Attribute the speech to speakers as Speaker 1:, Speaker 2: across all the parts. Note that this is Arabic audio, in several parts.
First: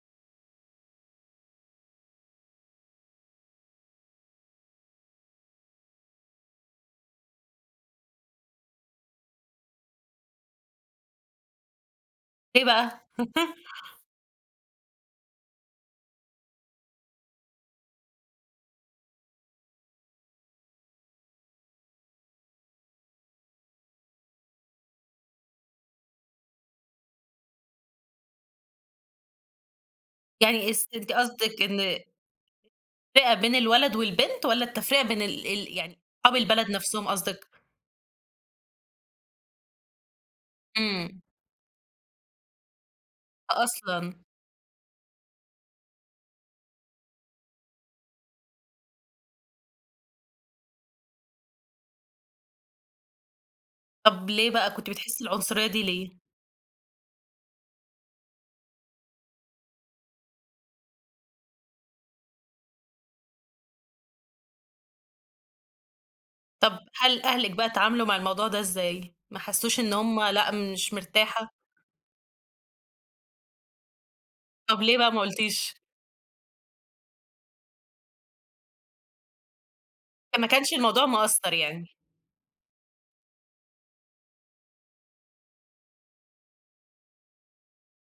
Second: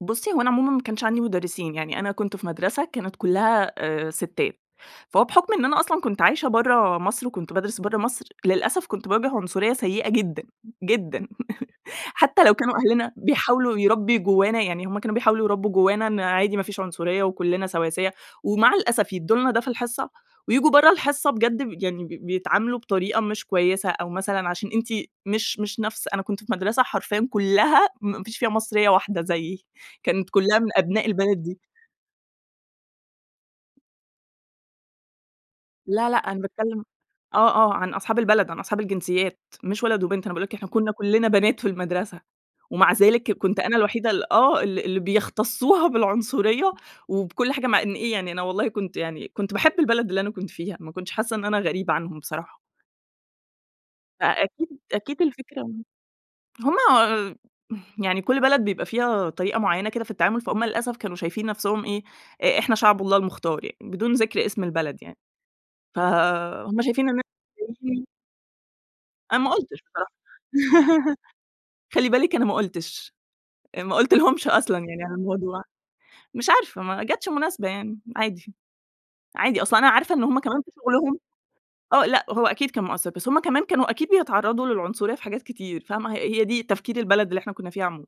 Speaker 1: بُصي، هو أنا عمومًا ما كانش عندي مدرِّسين، يعني أنا كنت في مدرسة كانت كلّها آآ، ستات، فهو بحُكم إن أنا أصلًا كنت عايشة برّه مصر وكنت بادرُس برّه مصر، للأسف كنت باواجِه عنصرية سيِّئة جدًا جدًا. حتّى لو
Speaker 2: إيه
Speaker 1: كانوا
Speaker 2: بقى؟
Speaker 1: أهلنا بيحاولوا يربُّي جوَّانا يعني هُم كانوا بيحاولوا يربُّوا جوَّانا إن عادي ما فيش عنصرية وكلُّنا سواسية، ومع الأسف يدُّوا لنا ده في الحصّة وييجوا برّه الحصّة بجد ب يعني ب بيتعاملوا بطريقة مش كويِّسة، أو مثلًا عشان أنتِ مش مش نفس أنا كنت في مدرسة حرفيًا كلّها ما فيش فيها مصريّة واحدة زيِّي، كانت كلّها من
Speaker 2: يعني اس
Speaker 1: أبناء
Speaker 2: أنتِ
Speaker 1: البلد دي.
Speaker 2: قصدِك إن تفرقة بين الولد والبنت والّا التفرقة بين ال ال يعني
Speaker 1: لأ لأ،
Speaker 2: أصحاب
Speaker 1: أنا
Speaker 2: البلد
Speaker 1: باتكلَّم
Speaker 2: نفسهم قصدِك؟
Speaker 1: آه، آه، عن أصحاب البلد، عن أصحاب الجنسيات، مش ولد وبنت، أنا باقول لك إحنا كنّا
Speaker 2: إمم.
Speaker 1: كلنا بنات في المدرسة، ومع ذلك كنت أنا الوحيدة
Speaker 2: أصلًا.
Speaker 1: ال آه، ال اللي بيختصُّوها بالعنصرية وبكل حاجة، مع إن إيه يعني أنا والله كنت يعني كنت باحِب البلد اللي أنا كنت فيها، ما كنتش حاسّة إن أنا غريبة عنهُم بصراحة. أ
Speaker 2: طَب ليه
Speaker 1: أكيد
Speaker 2: بقى كنتِ
Speaker 1: أكيد
Speaker 2: بتحسي
Speaker 1: الفكرة
Speaker 2: العنصرية دي ليه؟
Speaker 1: هُم آآ، يعني كل بلد بيبقى فيها طريقة معيَّنة كده في التعامل، فهُم للأسف كانوا شايفين نفسهم إيه، إ إحنا شعب الله المختار، يعني بدون ذِكر اسم البلد يعني.
Speaker 2: طَب
Speaker 1: فهُم شايفين
Speaker 2: هل أهلِك بقى اتعاملوا
Speaker 1: [unintelligible]
Speaker 2: مع الموضوع ده إزاي؟ ما
Speaker 1: أنا ما
Speaker 2: حسوش
Speaker 1: قُلتش
Speaker 2: إن
Speaker 1: بصراحة،
Speaker 2: هُم لأ مش مرتاحة؟
Speaker 1: خلِّي بالِك، أنا ما قُلتش، ما قُلتلهُمش أصلًا
Speaker 2: طب ليه
Speaker 1: يعني
Speaker 2: بقى
Speaker 1: على
Speaker 2: ما
Speaker 1: الموضوع.
Speaker 2: قلتيش؟
Speaker 1: مش عارفة، ما جاتش مناسبة يعني، عادي. عادي أصلًا، أنا عارفة إن هُم
Speaker 2: ما
Speaker 1: كمان في
Speaker 2: كانش الموضوع
Speaker 1: شغلهم.
Speaker 2: مأثر يعني؟
Speaker 1: آه لأ، هو أكيد كان مأثِّر، بس هُمَّ كمان كانوا أكيد بيتعرَّضوا للعنصرية في حاجات كتير، فاهمة؟ هي هي دي تفكير البلد اللي إحنا كنّا فيها عمومًا.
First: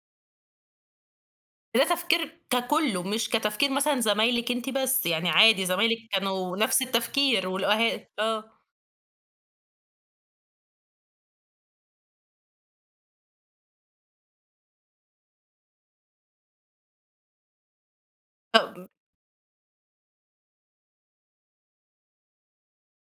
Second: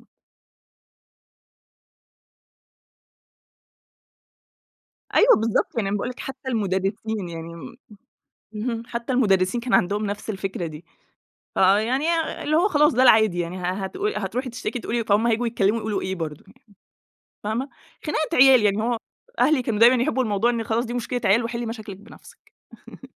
Speaker 2: ده تفكير ككله، مش كتفكير مثلًا زمايلِك أنتِ بس، يعني
Speaker 1: أيوَه
Speaker 2: عادي
Speaker 1: بالضبط، يعني أنا
Speaker 2: زمايلِك
Speaker 1: باقول لِك حتّى
Speaker 2: كانوا نفس
Speaker 1: المدرِّسين
Speaker 2: التفكير
Speaker 1: يعني م
Speaker 2: والأه آه.
Speaker 1: اهم، حتّى المدرِّسين كان عندهُم نفس الفكرة دي. فيعني اللي هو خلاص، ده العادي يعني. ه هتقو هتروحي تشتِكي، تقولي فهُم هييجوا يتكلَّموا يقولوا إيه برضه؟ يعني فاهمة؟ خناقة عيال يعني.
Speaker 2: طَب
Speaker 1: هو أهلي كانوا دايمًا يحِبُّوا الموضوع إن خلاص دي مشكلة عيال وحِلِّي مشاكلِك بنفسِك.